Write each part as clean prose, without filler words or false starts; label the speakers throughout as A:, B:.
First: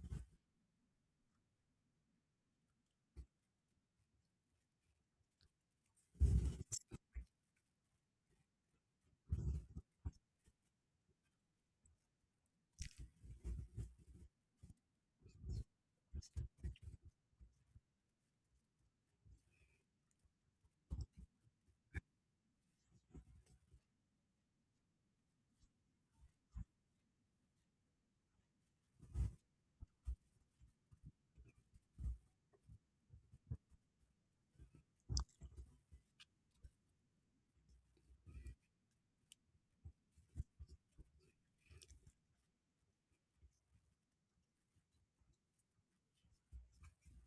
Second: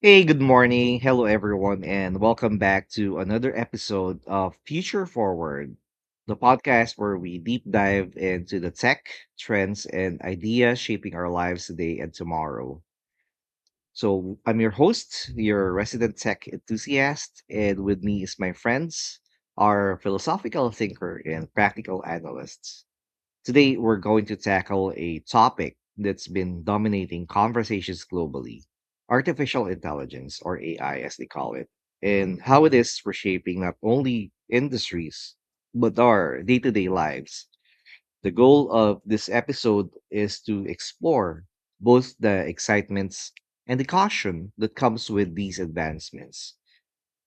A: Hey, good morning. Hello, everyone, and welcome back to another episode of Future Forward, the podcast where we deep dive into the tech, trends, and ideas shaping our lives today and tomorrow. So, I'm your host, your resident tech enthusiast, and with me is my friends, our philosophical thinker and practical analyst. Today, we're going to tackle a topic that's been dominating conversations globally: artificial intelligence, or AI as they call it, and how it is reshaping not only industries, but our day to day lives. The goal of this episode is to explore both the excitements and the caution that comes with these advancements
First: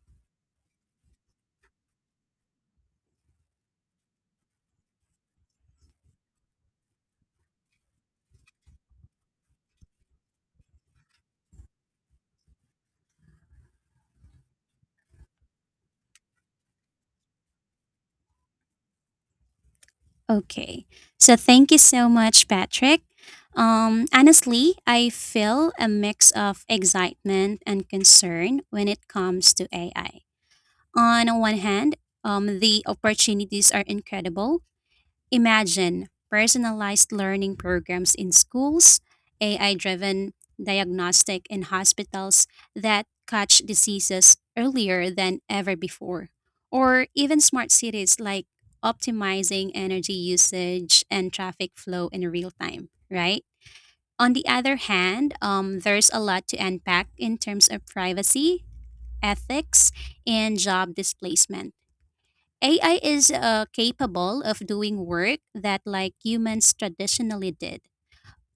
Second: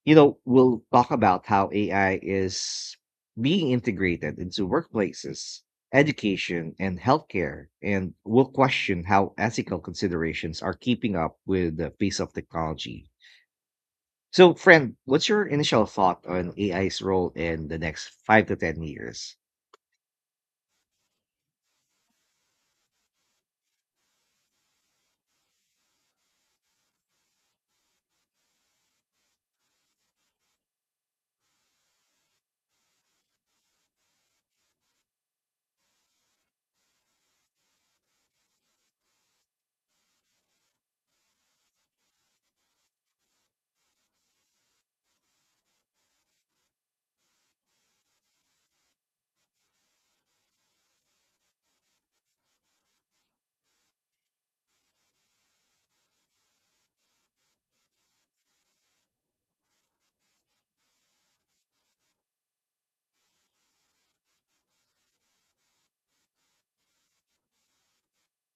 A: you know, We'll talk about how AI is being integrated into workplaces, education, and healthcare, and we'll question how ethical considerations are keeping up with the pace of technology. So, friend, what's your initial thought on AI's role in the next 5 to 10 years?
B: Okay. So thank you so much, Patrick. Honestly, I feel a mix of excitement and concern when it comes to AI. On one hand, the opportunities are incredible. Imagine personalized learning programs in schools, AI driven diagnostic in hospitals that catch diseases earlier than ever before, or even smart cities like optimizing energy usage and traffic flow in real time, right? On the other hand, there's a lot to unpack in terms of privacy, ethics, and job displacement. AI is capable of doing work that like humans traditionally did,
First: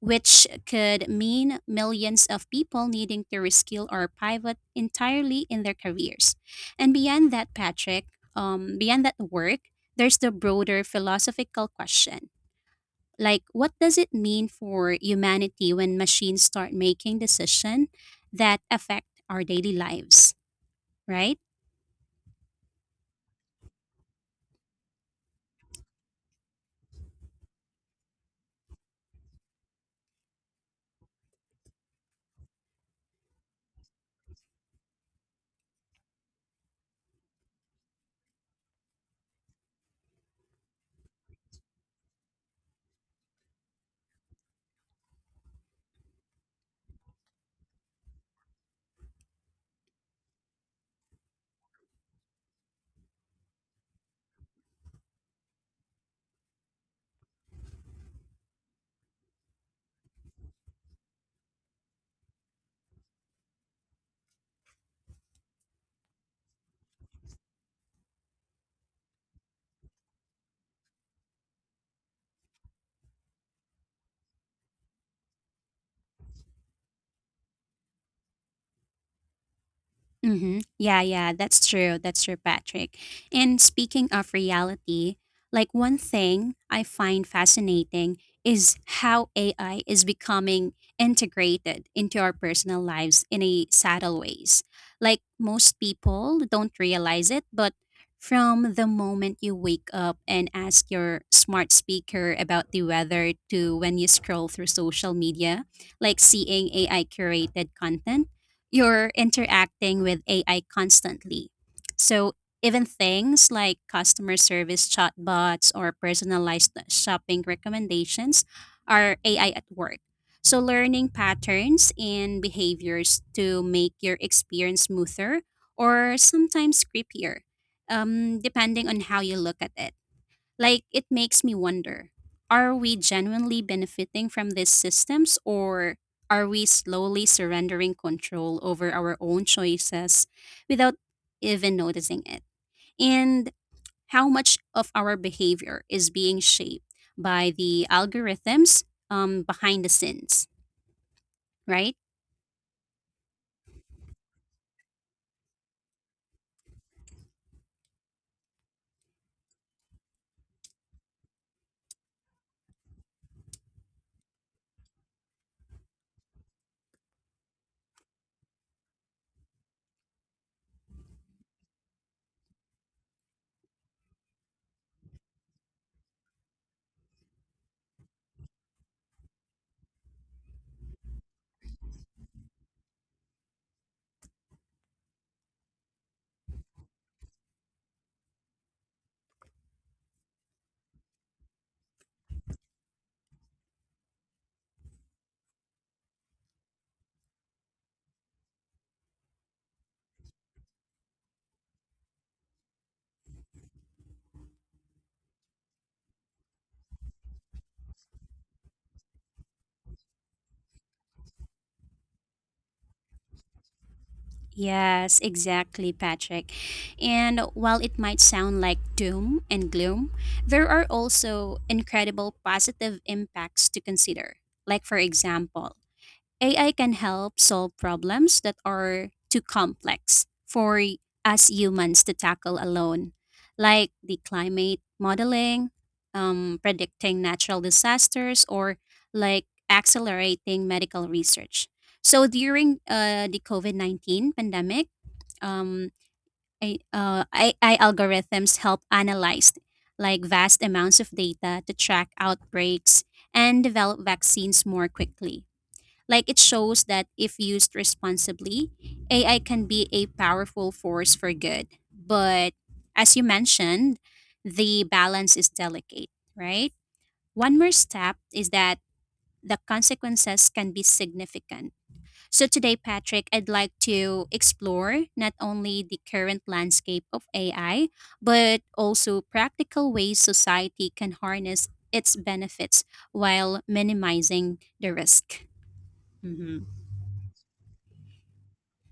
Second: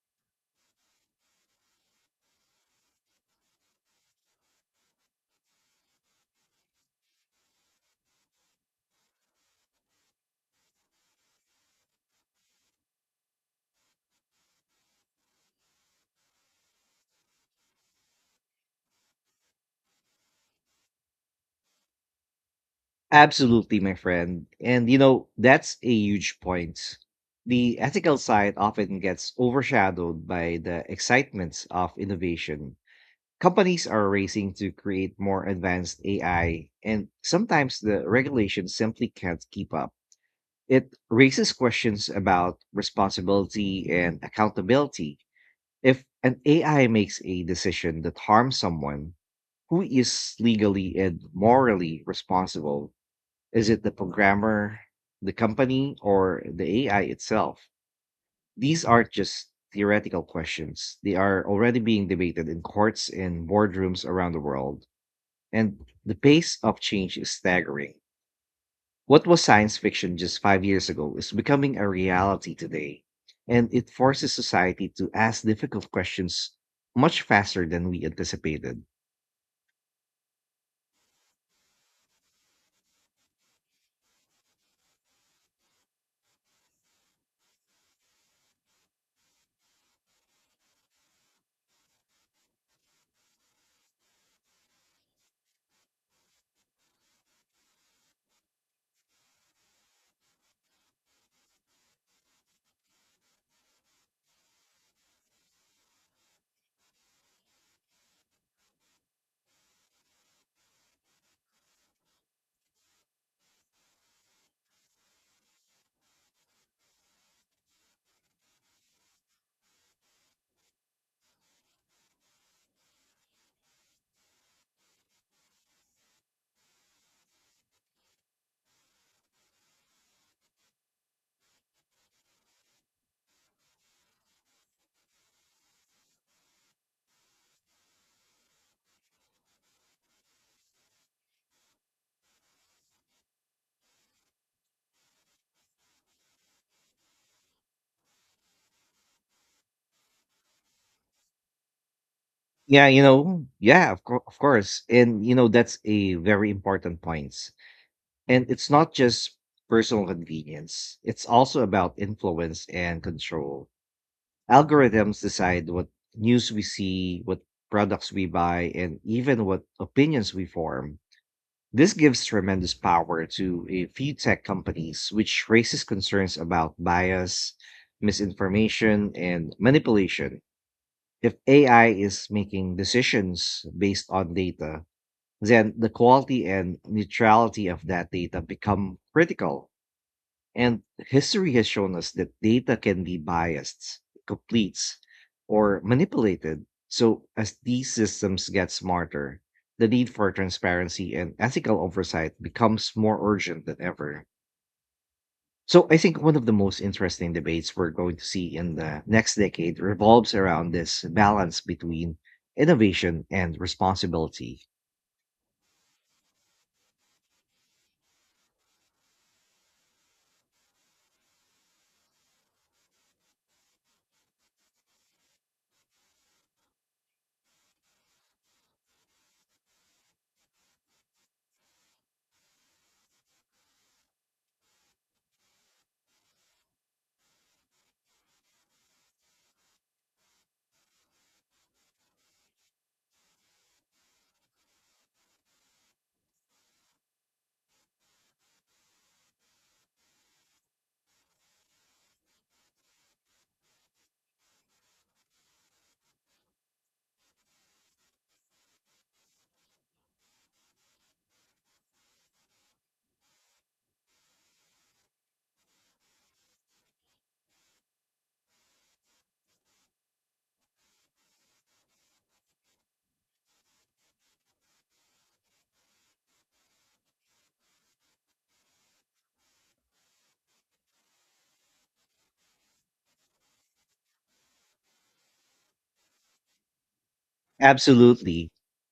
B: which could mean millions of people needing to reskill or pivot entirely in their careers. And beyond that, Patrick, beyond that work, there's the broader philosophical question. Like, what does it mean for humanity when machines start making decisions that affect our daily lives, right?
A: Absolutely, my friend. And that's a huge point. The ethical side often gets overshadowed by the excitements of innovation. Companies are racing to create more advanced AI, and sometimes the regulations simply can't keep up. It raises questions about responsibility and accountability. If an AI makes a decision that harms someone, who is legally and morally responsible? Is it the programmer, the company, or the AI itself? These aren't just theoretical questions; they are already being debated in courts and boardrooms around the world, and the pace of change is staggering. What was science fiction just 5 years ago is becoming a reality today, and it forces society to ask difficult questions much faster than we anticipated.
B: Mm-hmm. Yeah, yeah, that's true. That's true, Patrick. And speaking of reality, like one thing I find fascinating is how AI is becoming integrated into our personal lives in a subtle ways. Like most people don't realize it, but from the moment you wake up and ask your smart speaker about the weather to when you scroll through social media, like seeing AI curated content, you're interacting with AI constantly. So even things like customer service chatbots or personalized shopping recommendations are AI at work. So learning patterns and behaviors to make your experience smoother or sometimes creepier, depending on how you look at it. Like, it makes me wonder, are we genuinely benefiting from these systems, or are we slowly surrendering control over our own choices without even noticing it? And how much of our behavior is being shaped by the algorithms behind the scenes, right?
A: Yeah, yeah, of course. And that's a very important point. And it's not just personal convenience, it's also about influence and control. Algorithms decide what news we see, what products we buy, and even what opinions we form. This gives tremendous power to a few tech companies, which raises concerns about bias, misinformation, and manipulation. If AI is making decisions based on data, then the quality and neutrality of that data become critical. And history has shown us that data can be biased, complete, or manipulated. So, as these systems get smarter, the need for transparency and ethical oversight becomes more urgent than ever. So, I think one of the most interesting debates we're going to see in the next decade revolves around this balance between innovation and responsibility.
B: Yes, exactly, Patrick. And while it might sound like doom and gloom, there are also incredible positive impacts to consider. Like, for example, AI can help solve problems that are too complex for us humans to tackle alone, like the climate modeling, predicting natural disasters, or like accelerating medical research. So during the COVID-19 pandemic, um, AI algorithms help analyze like vast amounts of data to track outbreaks and develop vaccines more quickly. Like it shows that if used responsibly, AI can be a powerful force for good. But as you mentioned, the balance is delicate, right? One more step is that the consequences can be significant. So today, Patrick, I'd like to explore not only the current landscape of AI, but also practical ways society can harness its benefits while minimizing the risk. Mm-hmm.
A: Absolutely.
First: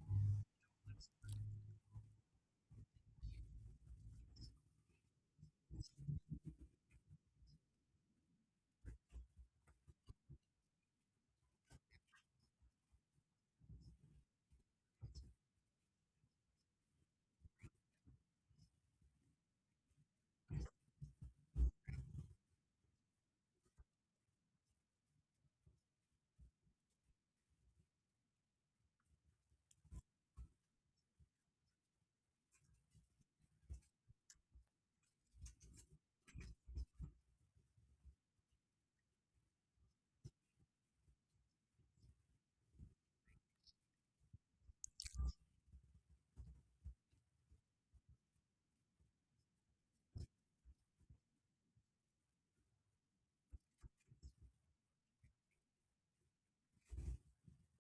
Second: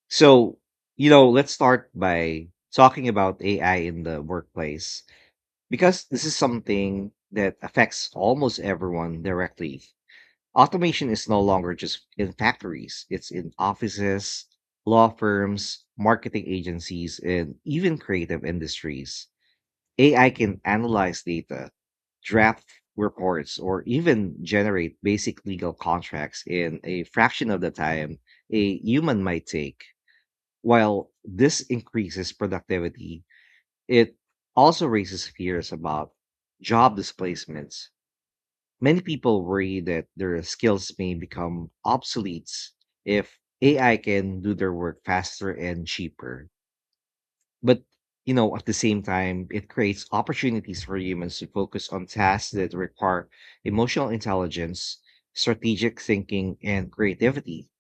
A: So, let's start by talking about AI in the workplace. Because this is something that affects almost everyone directly, automation is no longer just in factories, it's in offices, law firms, marketing agencies, and even creative industries. AI can analyze data, draft reports, or even generate basic legal contracts in a fraction of the time a human might take. While this increases productivity, it also raises fears about job displacements. Many people worry that their skills may become obsolete if AI can do their work faster and cheaper. But at the same time, it creates opportunities for humans to focus on tasks that require emotional intelligence, strategic thinking, and creativity,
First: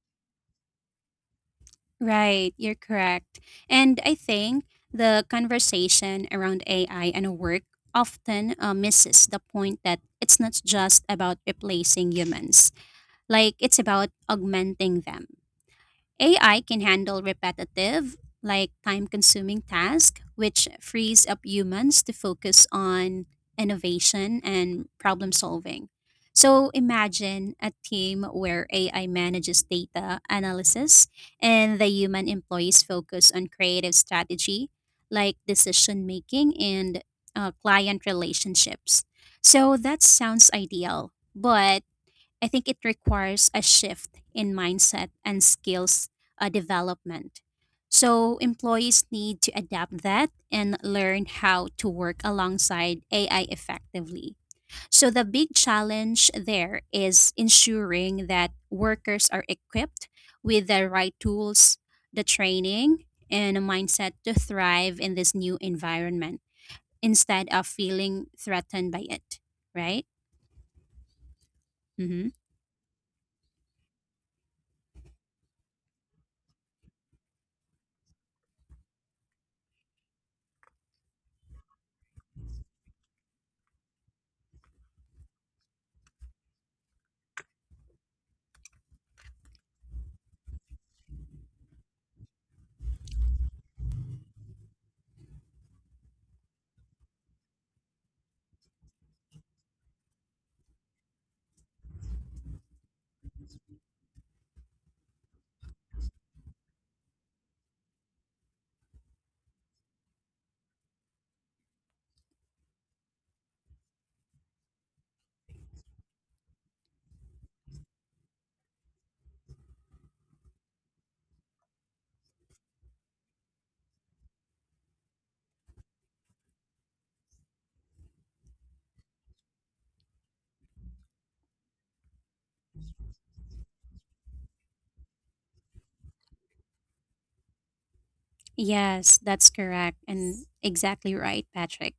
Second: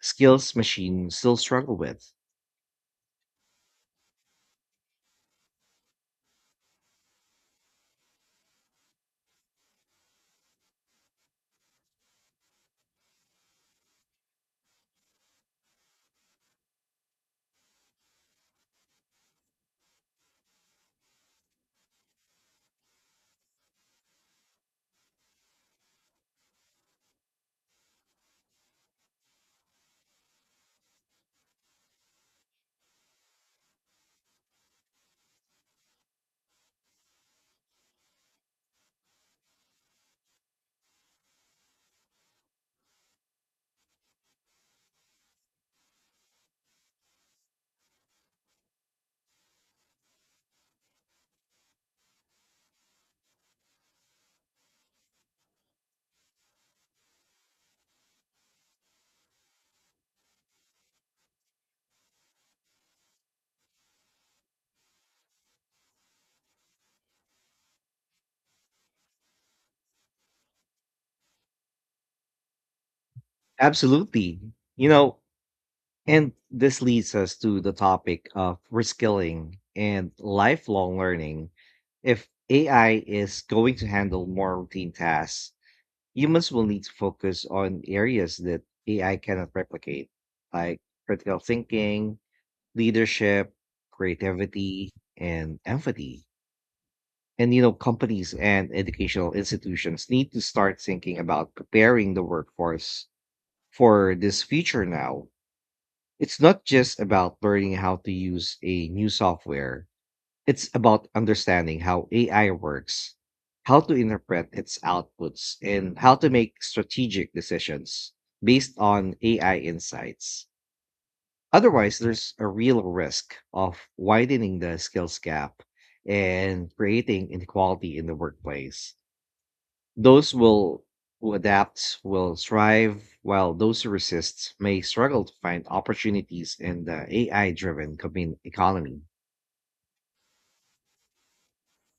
A: skills machines still struggle with.
B: Right, you're correct. And I think the conversation around AI and work often misses the point that it's not just about replacing humans. Like, it's about augmenting them. AI can handle repetitive, like time consuming tasks, which frees up humans to focus on innovation and problem solving. So imagine a team where AI manages data analysis and the human employees focus on creative strategy, like decision making and client relationships. So that sounds ideal. But I think it requires a shift in mindset and skills development. So, employees need to adapt that and learn how to work alongside AI effectively. So, the big challenge there is ensuring that workers are equipped with the right tools, the training, and a mindset to thrive in this new environment instead of feeling threatened by it, right? Mm-hmm.
A: Absolutely. You know, And this leads us to the topic of reskilling and lifelong learning. If AI is going to handle more routine tasks, humans will need to focus on areas that AI cannot replicate, like critical thinking, leadership, creativity, and empathy. And companies and educational institutions need to start thinking about preparing the workforce for this future now. It's not just about learning how to use a new software, it's about understanding how AI works, how to interpret its outputs, and how to make strategic decisions based on AI insights. Otherwise, there's a real risk of widening the skills gap and creating inequality in the workplace. Those will who adapt will thrive, while those who resist may struggle to find opportunities in the AI-driven economy.
B: Yes, that's correct and exactly right, Patrick.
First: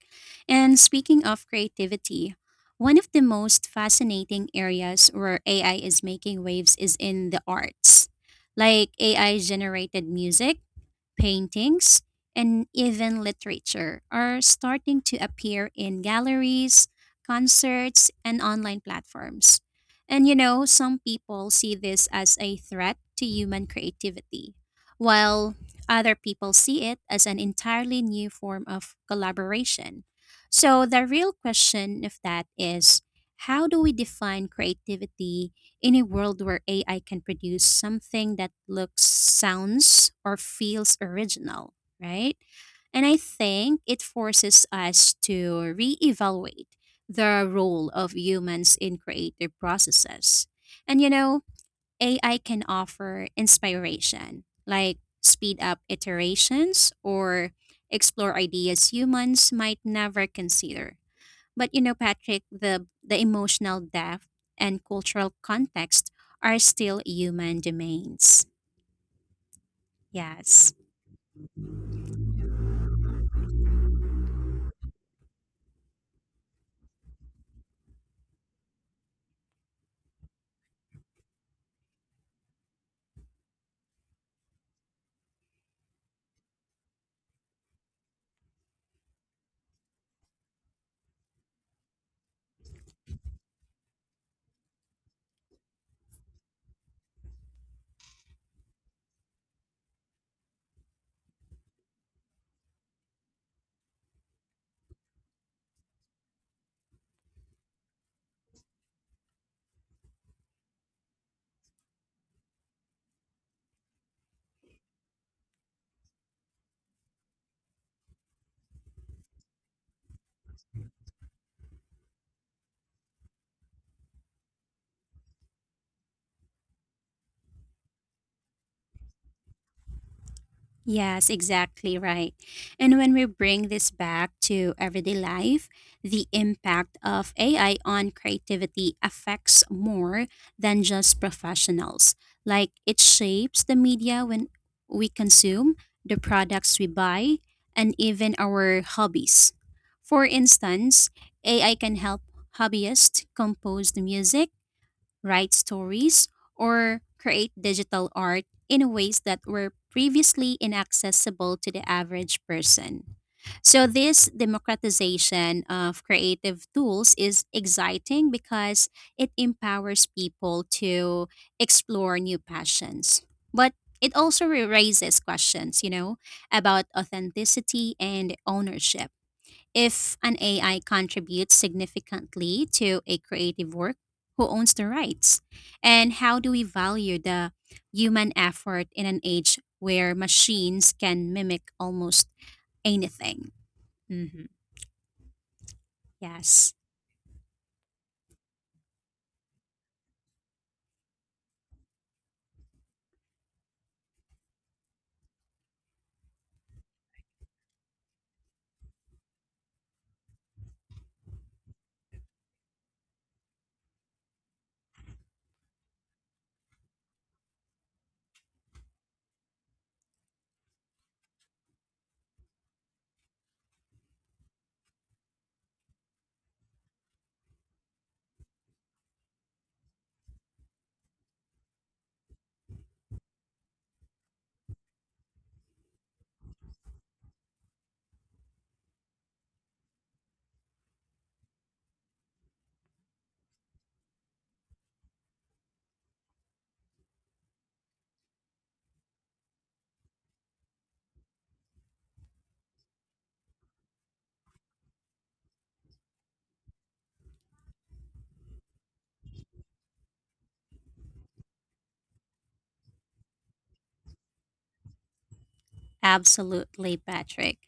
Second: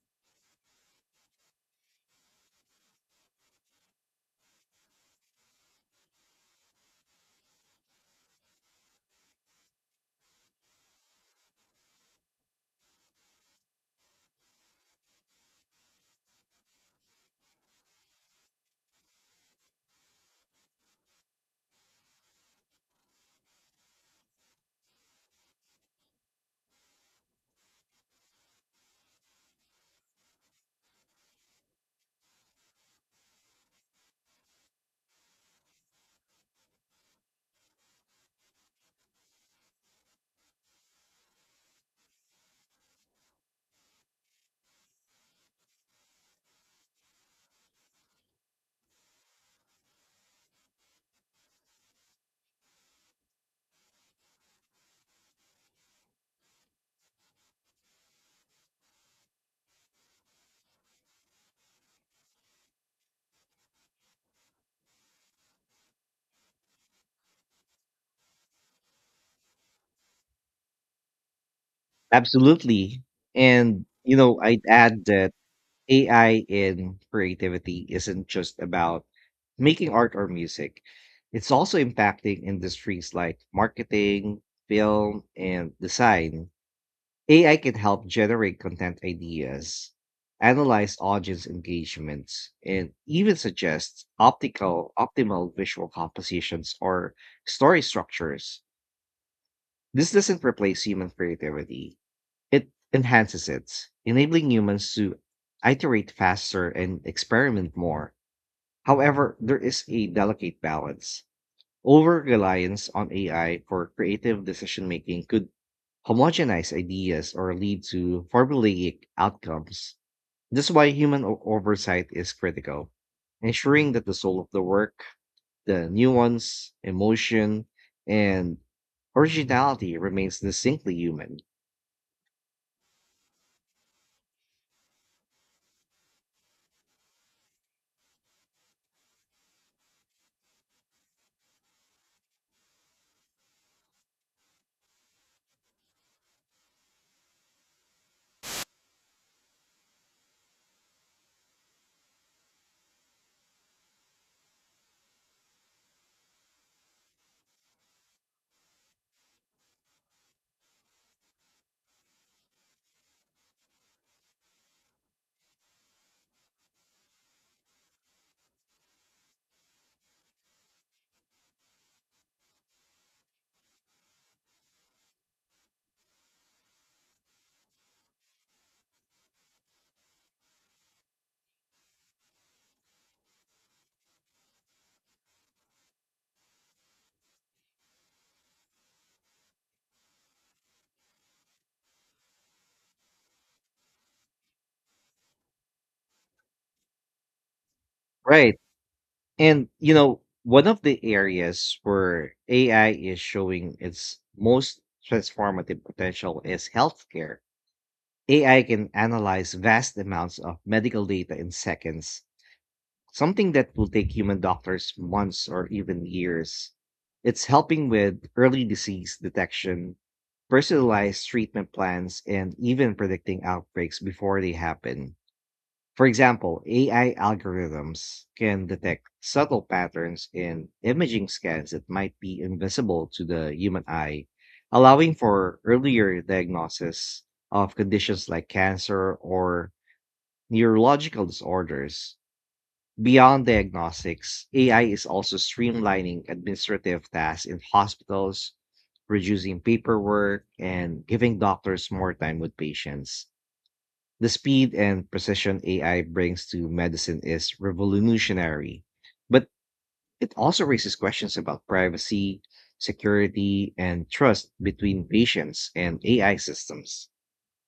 B: And speaking of creativity, one of the most fascinating areas where AI is making waves is in the arts. Like AI generated music, paintings, and even literature are starting to appear in galleries, concerts, and online platforms. And you know, some people see this as a threat to human creativity, while other people see it as an entirely new form of collaboration. So, the real question of that is, how do we define creativity in a world where AI can produce something that looks, sounds, or feels original, right? And I think it forces us to reevaluate the role of humans in creative processes. And you know, AI can offer inspiration, like speed up iterations or explore ideas humans might never consider. But you know, Patrick, the emotional depth and cultural context are still human domains. Yes.
A: Absolutely. And I'd add that AI in creativity isn't just about making art or music, it's also impacting industries like marketing, film, and design. AI can help generate content ideas, analyze audience engagements, and even suggest optical optimal visual compositions or story structures. This doesn't replace human creativity. It enhances it, enabling humans to iterate faster and experiment more. However, there is a delicate balance. Over reliance on AI for creative decision making could homogenize ideas or lead to formulaic outcomes. This is why human oversight is critical, ensuring that the soul of the work, the nuance, emotion, and originality remains distinctly
B: Yes,
A: human.
B: exactly right. And when we bring this back to everyday life, the impact of AI on creativity affects more than just professionals. Like it shapes the media when we consume, the products we buy, and even our hobbies. For instance, AI can help hobbyists compose the music, write stories, or create digital art in ways that were previously inaccessible to the average person. So, this democratization of creative tools is exciting because it empowers people to explore new passions. But it also raises questions, you know, about authenticity and ownership. If an AI contributes significantly to a creative work, who owns the rights? And how do we value the human effort in an age where machines can mimic almost anything? Hmm. Yes.
A: Right. And one of the areas where AI is showing its most transformative potential is healthcare. AI can analyze vast amounts of medical data in seconds, something that will take human doctors months or even years. It's helping with early disease detection, personalized treatment plans, and even predicting outbreaks before they happen. For example, AI algorithms can detect subtle patterns in imaging scans that might be invisible to the human eye, allowing for earlier diagnosis of conditions like cancer or neurological disorders. Beyond diagnostics, AI is also streamlining administrative tasks in hospitals, reducing paperwork, and giving doctors more time with patients. The speed and precision AI brings to medicine is revolutionary, but it also raises questions about privacy, security, and trust between patients and AI
B: Absolutely,
A: systems.
B: Patrick.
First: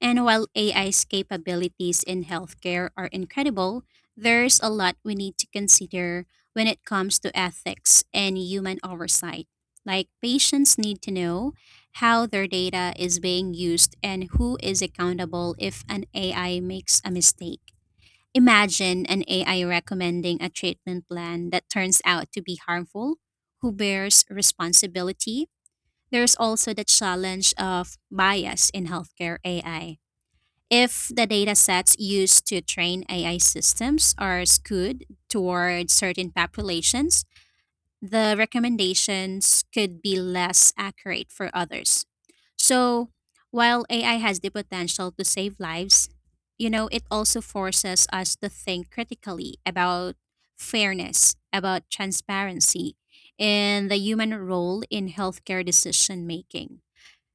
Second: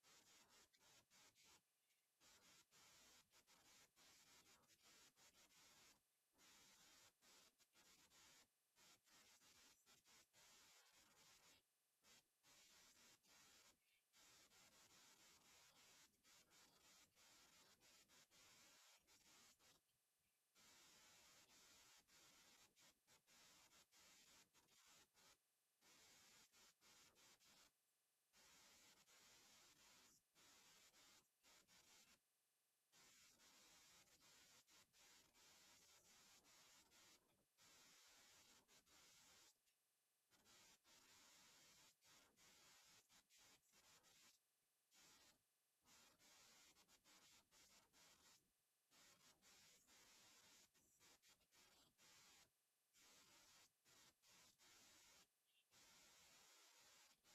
B: And while AI's capabilities in healthcare are incredible, there's a lot we need to consider when it comes to ethics and human oversight. Like, patients need to know how their data is being used and who is accountable if an AI makes a mistake. Imagine an AI recommending a treatment plan that turns out to be harmful. Who bears responsibility? There's also the challenge of bias in healthcare AI. If the data sets used to train AI systems are skewed toward certain populations, the recommendations could be less accurate for others. So, while AI has the potential to save lives, you know, it also forces us to think critically about fairness, about transparency, and the human role in healthcare decision making.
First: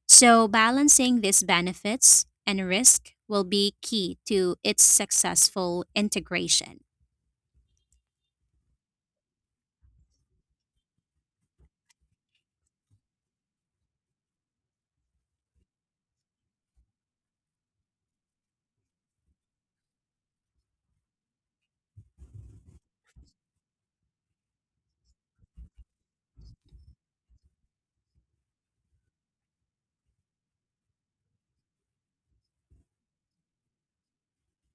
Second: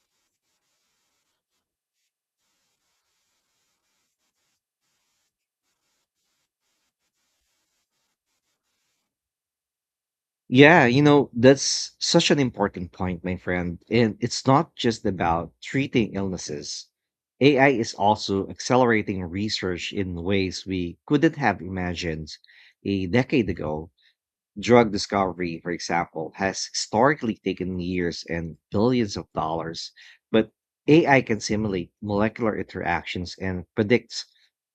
B: So, balancing these benefits and risk will be key to its successful integration.
A: Yeah, that's such an important point, my friend. And it's not just about treating illnesses. AI is also accelerating research in ways we couldn't have imagined a decade ago. Drug discovery, for example, has historically taken years and billions of dollars, but AI can simulate molecular interactions and predicts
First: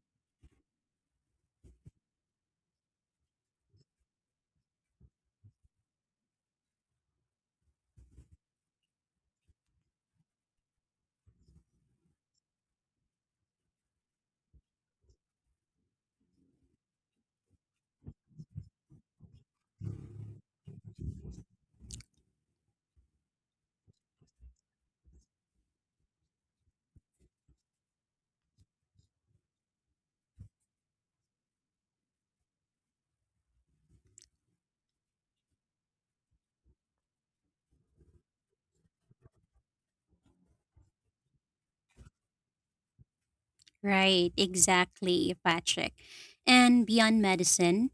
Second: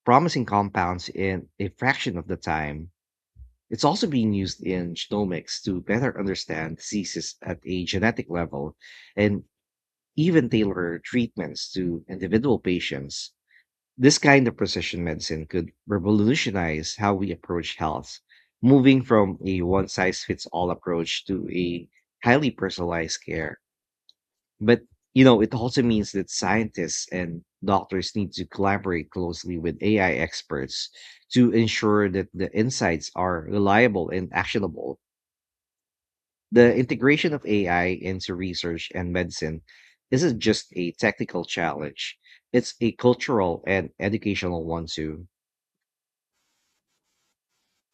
A: promising compounds in a fraction of the time. It's also being used in genomics to better understand diseases at a genetic level and even tailor treatments to individual patients. This kind of precision medicine could revolutionize how we approach health, moving from a one size fits all approach to a highly personalized care. But it also means that scientists and doctors need to collaborate closely with AI experts to ensure that the insights are reliable and actionable. The integration of AI into research and medicine isn't just a technical challenge, it's a cultural and
B: Right,
A: educational one too.
B: exactly, Patrick. And beyond medicine,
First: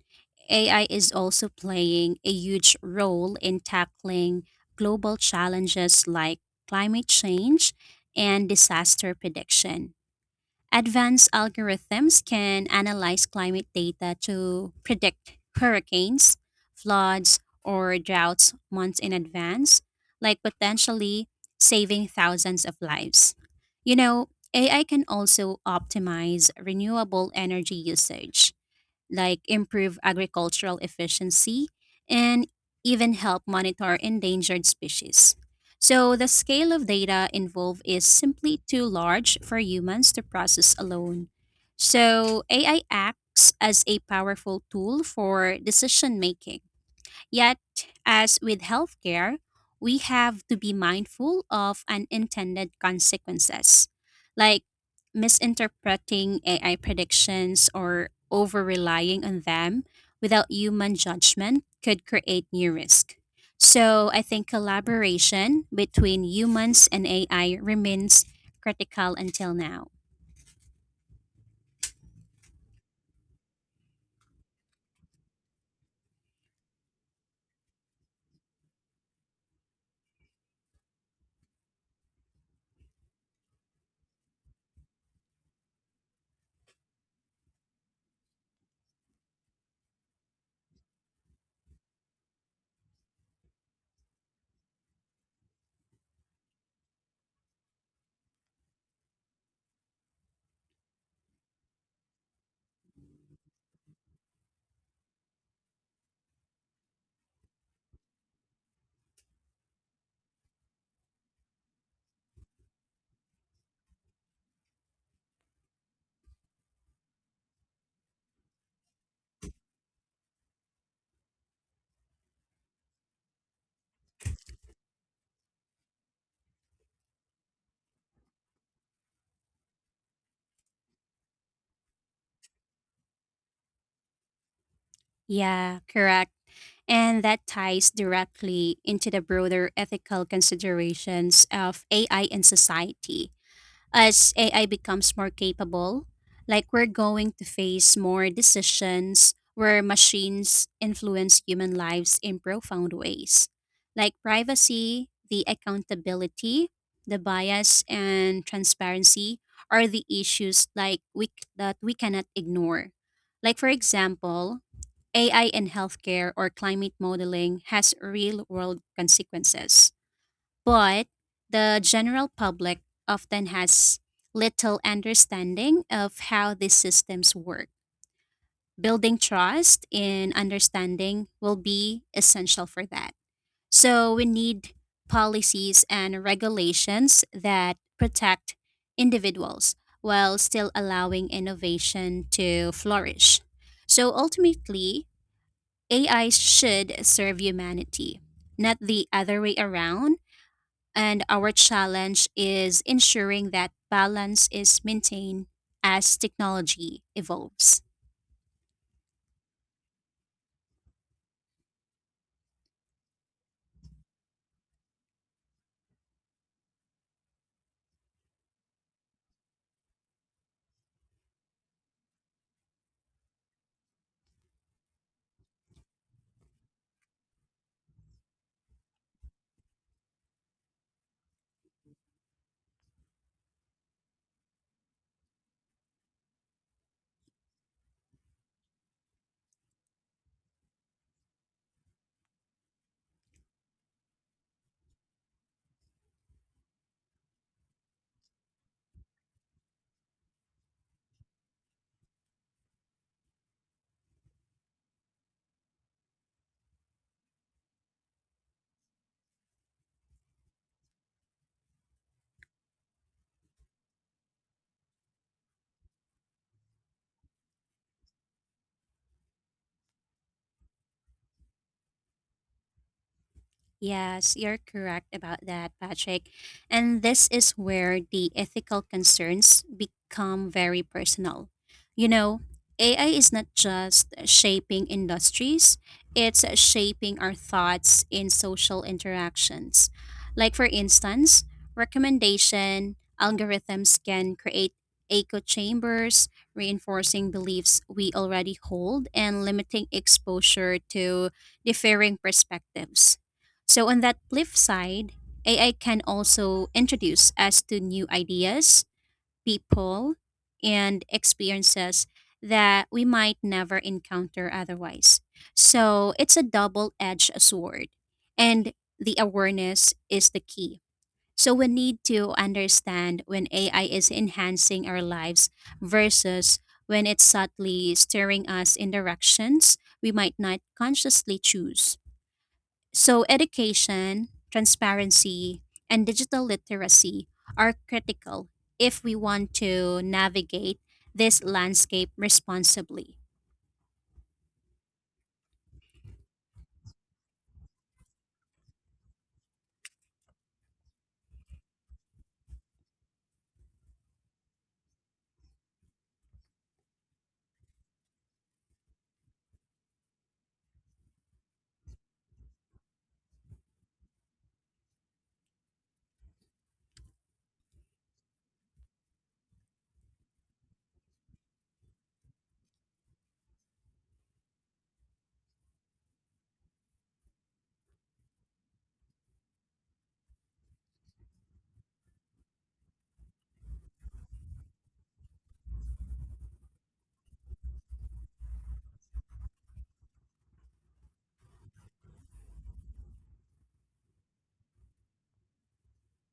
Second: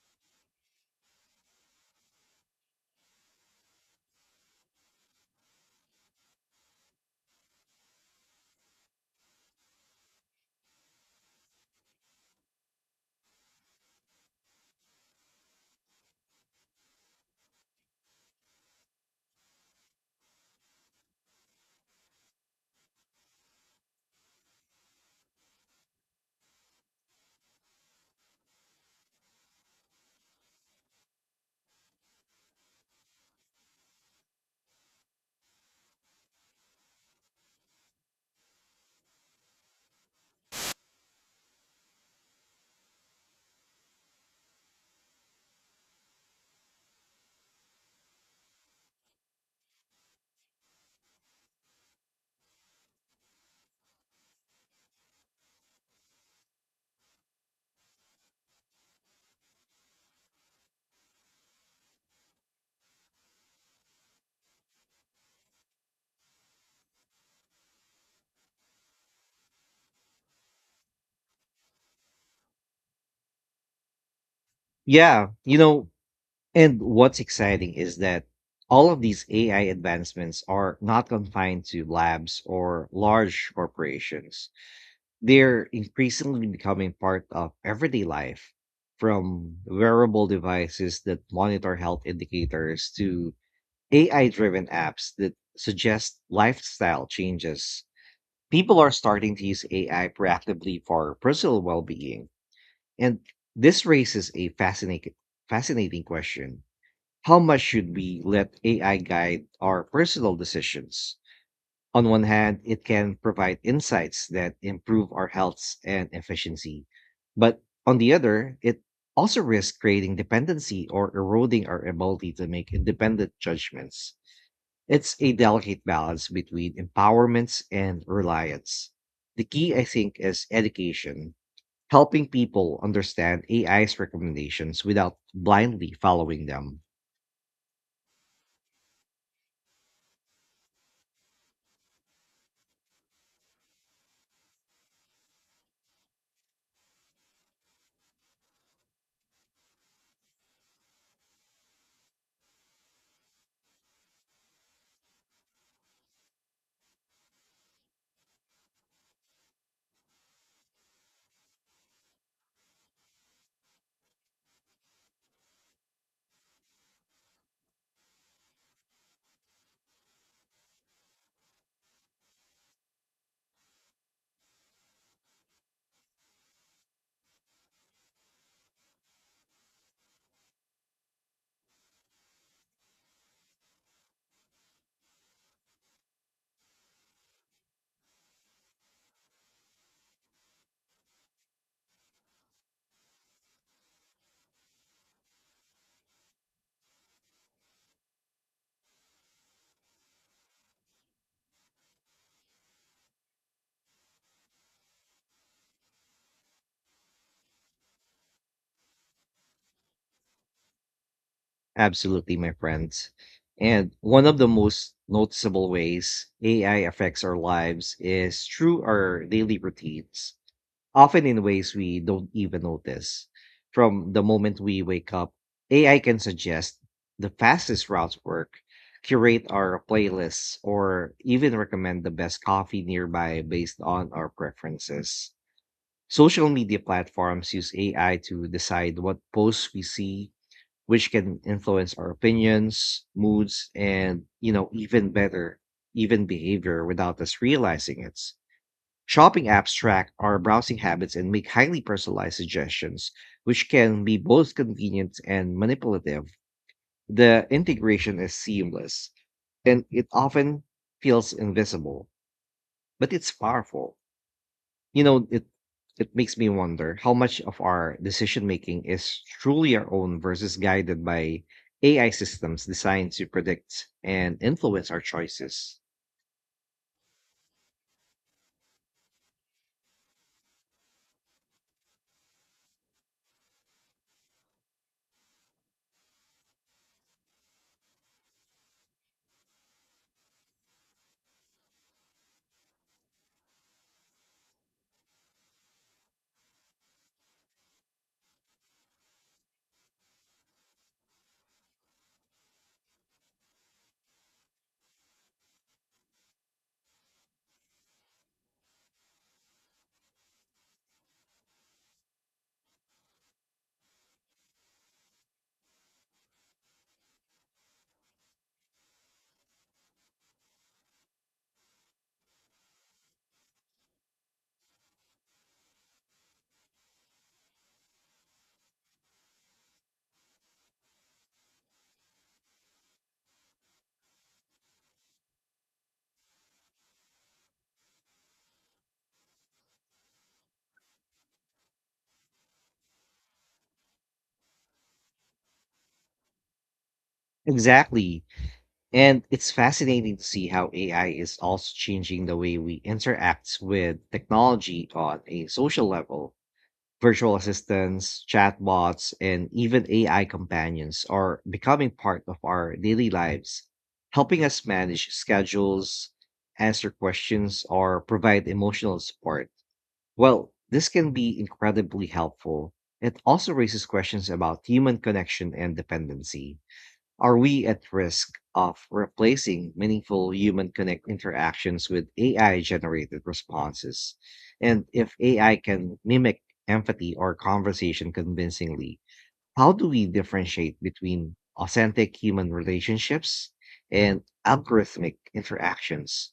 B: AI is also playing a huge role in tackling global challenges like climate change and disaster prediction. Advanced algorithms can analyze climate data to predict hurricanes, floods, or droughts months in advance, like potentially saving thousands of lives. You know, AI can also optimize renewable energy usage, like improve agricultural efficiency and even help monitor endangered species. So the scale of data involved is simply too large for humans to process alone. So AI acts as a powerful tool for decision making. Yet, as with healthcare, we have to be mindful of unintended consequences, like misinterpreting AI predictions or over relying on them without human judgment could create new risk. So, I think collaboration between humans and AI remains critical until now.
A: Yeah, and what's exciting is that all of these AI advancements are not confined to labs or large corporations. They're increasingly becoming part of everyday life, from wearable devices that monitor health indicators to AI driven apps that suggest lifestyle changes. People are starting to use AI proactively for personal well being. And this raises a fascinating question. How much should we let AI guide our personal decisions? On one hand, it can provide insights that improve our health and efficiency. But on the other, it also risks creating dependency or eroding our ability to make independent judgments. It's a delicate balance between empowerments and reliance. The key, I think, is education, helping people understand AI's recommendations without
B: Yeah,
A: blindly
B: correct.
A: following them.
B: And that ties directly into the broader ethical considerations of AI in society. As AI becomes more capable, like we're going to face more decisions where machines influence human lives in profound ways, like privacy, the accountability, the bias, and transparency are the issues like we, that we cannot ignore. Like for example, AI in healthcare or climate modeling has real world consequences, but the general public often has little understanding of how these systems work. Building trust in understanding will be essential for that. So, we need policies and regulations that protect individuals while still allowing innovation to flourish. So, ultimately, AI should serve humanity, not the other way around. And our challenge is ensuring that balance is maintained as technology evolves.
A: Absolutely, my friends. And one of the most noticeable ways AI affects our lives is through our daily routines, often in ways we don't even notice. From the moment we wake up, AI can suggest the fastest route to work, curate our playlists, or even recommend the best coffee nearby based on our preferences. Social media platforms use AI to decide what posts we see, which can influence our opinions, moods, and even behavior without us realizing it. Shopping apps track our browsing habits and make highly personalized suggestions, which can be both convenient and manipulative. The integration is seamless and it often feels invisible, but it's powerful you know it it makes me wonder how much of our decision making is truly our own versus guided by AI systems designed to predict
B: Yes,
A: and
B: you're
A: influence our
B: correct about that,
A: choices.
B: Patrick. And this is where the ethical concerns become very personal. You know, AI is not just shaping industries, it's shaping our thoughts in social interactions. Like, for instance, recommendation algorithms can create echo chambers, reinforcing beliefs we already hold and limiting exposure to differing perspectives. So, on that flip side, AI can also introduce us to new ideas, people, and experiences that we might never encounter otherwise. So, it's a double edged sword, and the awareness is the key. So, we need to understand when AI is enhancing our lives versus when it's subtly steering us in directions we might not consciously choose. So, education, transparency, and digital literacy are critical if we want to navigate this landscape responsibly.
A: Exactly. And it's fascinating to see how AI is also changing the way we interact with technology on a social level. Virtual assistants, chatbots, and even AI companions are becoming part of our daily lives, helping us manage schedules, answer questions, or provide emotional support. Well, this can be incredibly helpful. It also raises questions about human connection and dependency. Are we at risk of replacing meaningful human connect interactions with AI generated responses? And if AI can mimic empathy or conversation convincingly, how do we differentiate between authentic human relationships and algorithmic interactions?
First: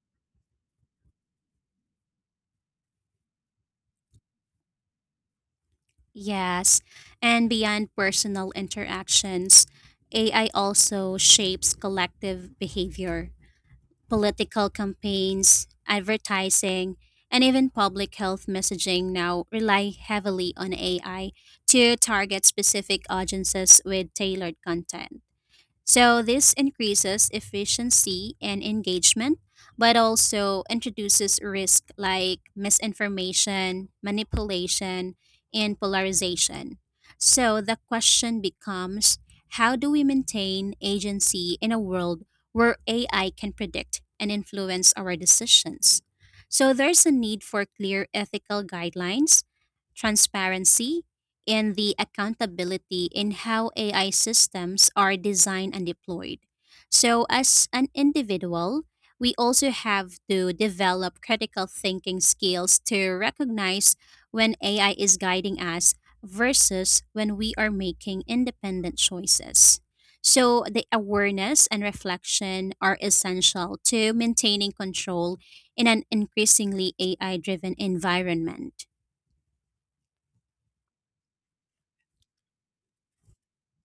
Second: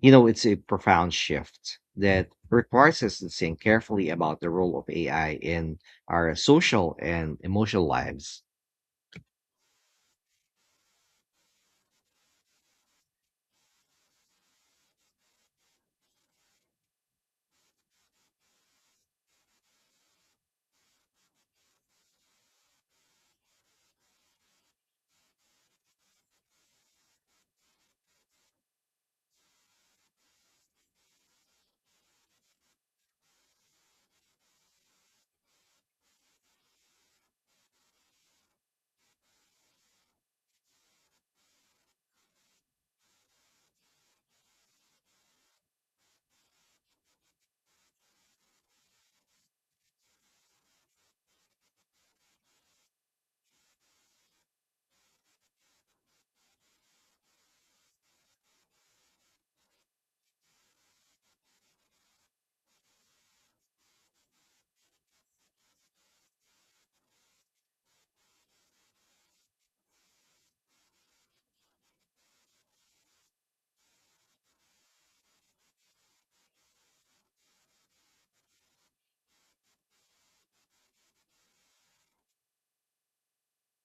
A: It's a profound shift that requires us to think carefully about the role of AI in our
B: Yes,
A: social and
B: and
A: emotional
B: beyond
A: lives.
B: personal interactions, AI also shapes collective behavior. Political campaigns, advertising, and even public health messaging now rely heavily on AI to target specific audiences with tailored content. So this increases efficiency and engagement, but also introduces risk like misinformation, manipulation, and polarization. So the question becomes, how do we maintain agency in a world where AI can predict and influence our decisions? So there's a need for clear ethical guidelines, transparency, and the accountability in how AI systems are designed and deployed. So, as an individual, we also have to develop critical thinking skills to recognize when AI is guiding us versus when we are making independent choices. So, the awareness and reflection are essential to maintaining control in an increasingly AI driven environment.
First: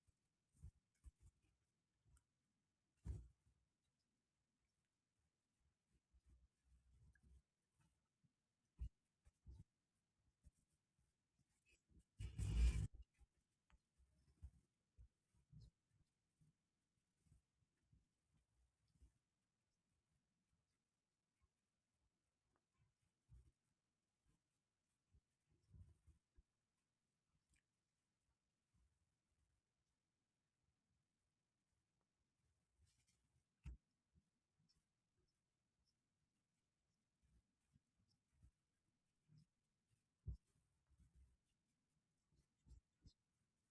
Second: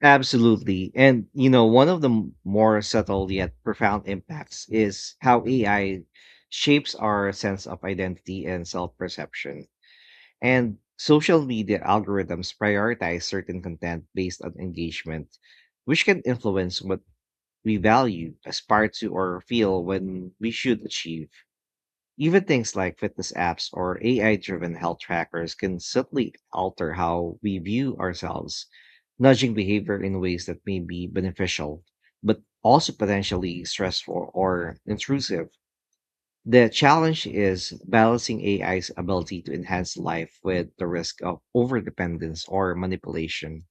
A: Absolutely. And one of the more subtle yet profound impacts is how AI shapes our sense of identity and self perception. And social media algorithms prioritize certain content based on engagement, which can influence what we value, aspire to, or feel when we should achieve. Even things like fitness apps or AI driven health trackers can subtly alter how we view ourselves, nudging behavior in ways that may be beneficial, but also potentially stressful or intrusive. The challenge is balancing AI's ability to enhance life with the risk of overdependence or manipulation.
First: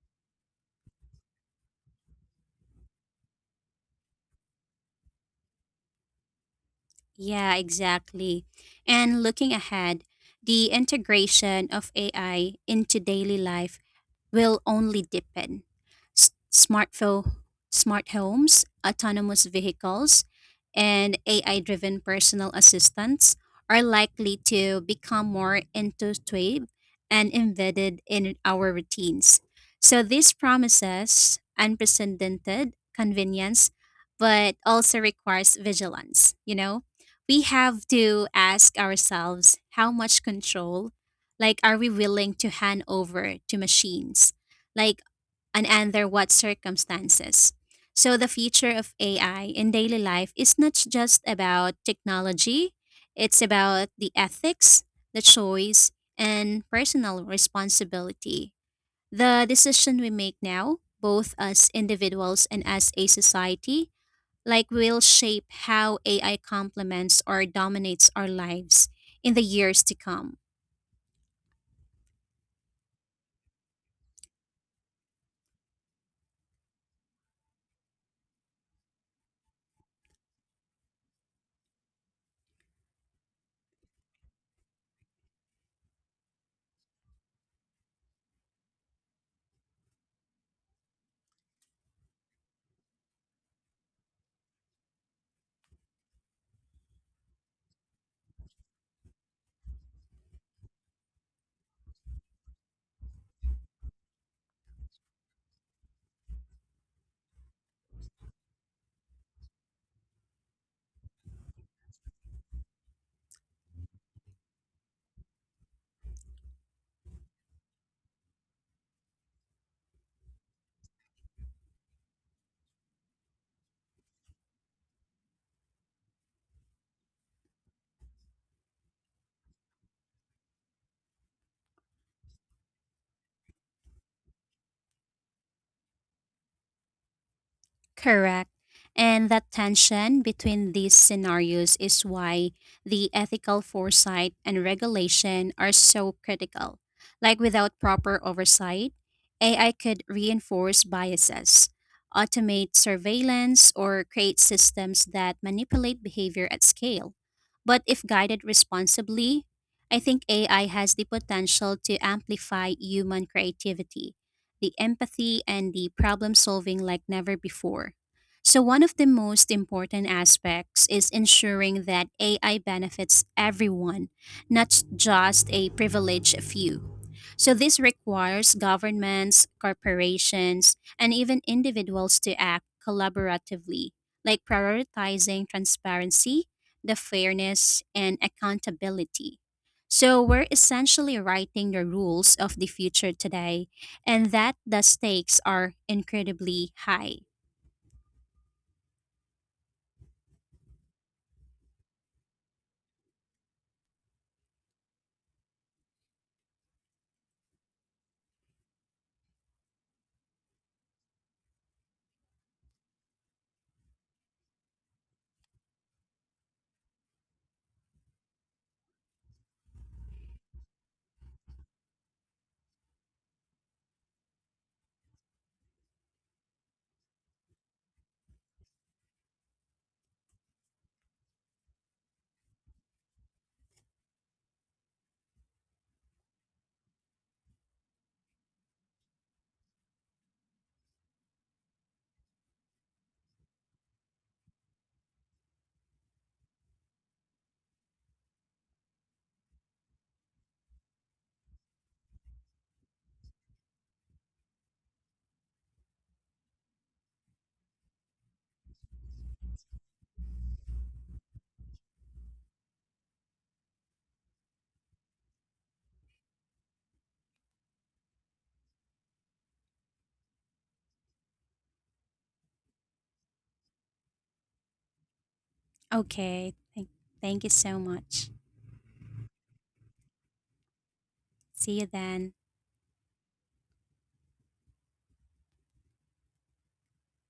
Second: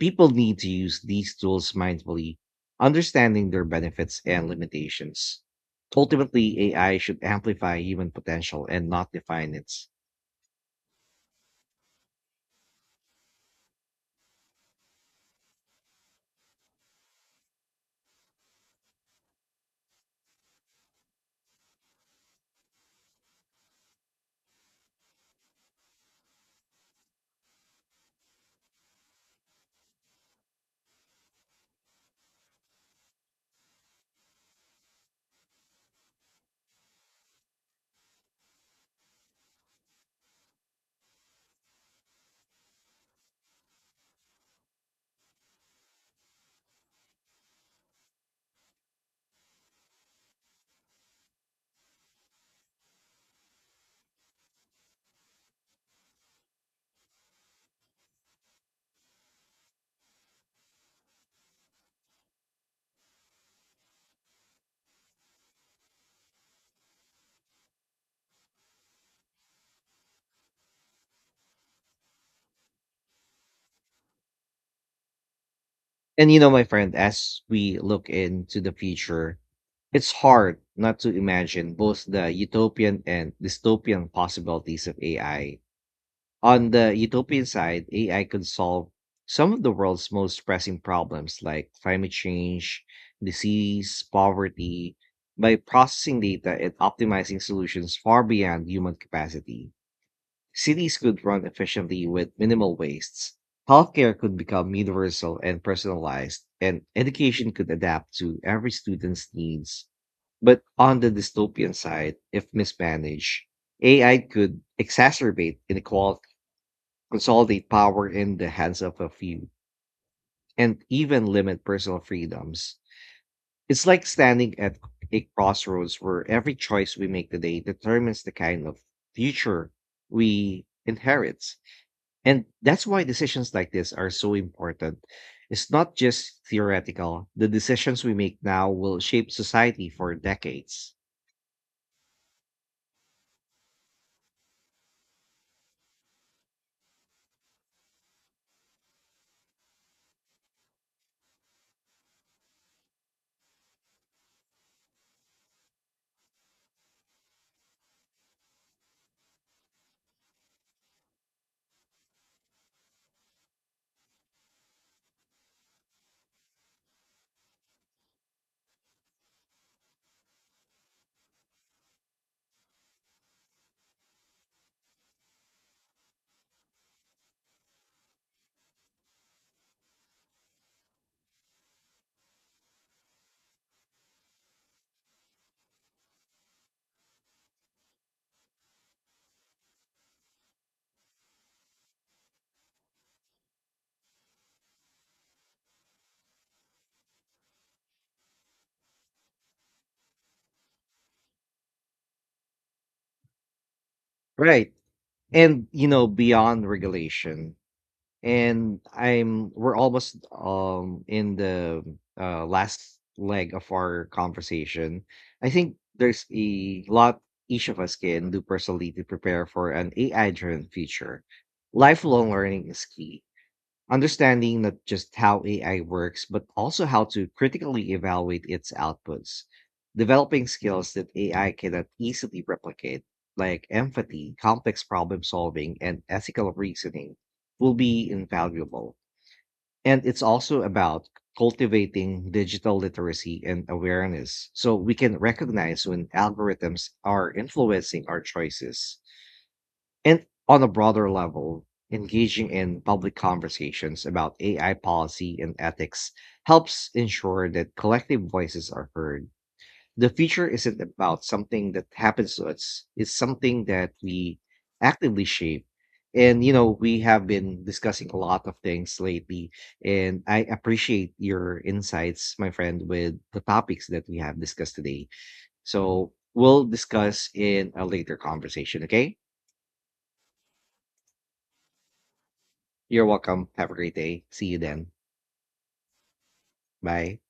A: People need to use these tools mindfully, understanding their benefits and limitations. Ultimately, AI should
B: Yeah,
A: amplify human
B: exactly.
A: potential and not
B: And looking
A: define it.
B: ahead, the integration of AI into daily life will only deepen. Smartphone, smart homes, autonomous vehicles, and AI driven personal assistants are likely to become more intuitive and embedded in our routines. So, this promises unprecedented convenience, but also requires vigilance. You know, we have to ask ourselves how much control like, are we willing to hand over to machines? Like, and under what circumstances? So, the future of AI in daily life is not just about technology, it's about the ethics, the choice, and personal responsibility. The decision we make now, both as individuals and as a society, like will shape how AI complements or dominates our lives in the years to come.
A: And my friend, as we look into the future, it's hard not to imagine both the utopian and dystopian possibilities of AI. On the utopian side, AI could solve some of the world's most pressing problems like climate change, disease, poverty, by processing data and optimizing solutions far beyond human capacity. Cities could run efficiently with minimal wastes. Healthcare could become universal and personalized, and education could adapt to every student's needs. But on the dystopian side, if mismanaged, AI could exacerbate inequality, consolidate power in the hands of a few, and even limit personal freedoms. It's like standing at a crossroads where every choice we make today determines the kind of future we inherit. And that's why decisions like this are so important. It's not just theoretical; the decisions we make
B: Correct.
A: now will
B: And
A: shape
B: that
A: society for
B: tension between
A: decades.
B: these scenarios is why the ethical foresight and regulation are so critical. Like without proper oversight, AI could reinforce biases, automate surveillance, or create systems that manipulate behavior at scale. But if guided responsibly, I think AI has the potential to amplify human creativity, the empathy, and the problem solving like never before. So, one of the most important aspects is ensuring that AI benefits everyone, not just a privileged few. So, this requires governments, corporations, and even individuals to act collaboratively, like prioritizing transparency, the fairness, and accountability. So, we're essentially writing the rules of the future today and that the stakes are incredibly high.
A: Right. And beyond regulation. And I'm we're almost in the last leg of our conversation. I think there's a lot each of us can do personally to prepare for an AI-driven future. Lifelong learning is key, understanding not just how AI works, but also how to critically evaluate its outputs. Developing skills that AI cannot easily replicate, like empathy, complex problem solving, and ethical reasoning, will be invaluable. And it's also about cultivating digital literacy and awareness so we can recognize when algorithms are influencing our choices. And on a broader level, engaging in public conversations about AI policy and ethics helps ensure that collective voices are heard. The future isn't about something that happens to us, it's something that we actively shape. And we have been discussing a lot of things lately, and I appreciate your insights, my friend, with the topics that we have discussed today. So
B: Okay,
A: we'll
B: thank,
A: discuss
B: thank you
A: in
B: so
A: a later
B: much.
A: conversation, okay?
B: See you then.
A: You're welcome. Have a great day. See you then. Bye.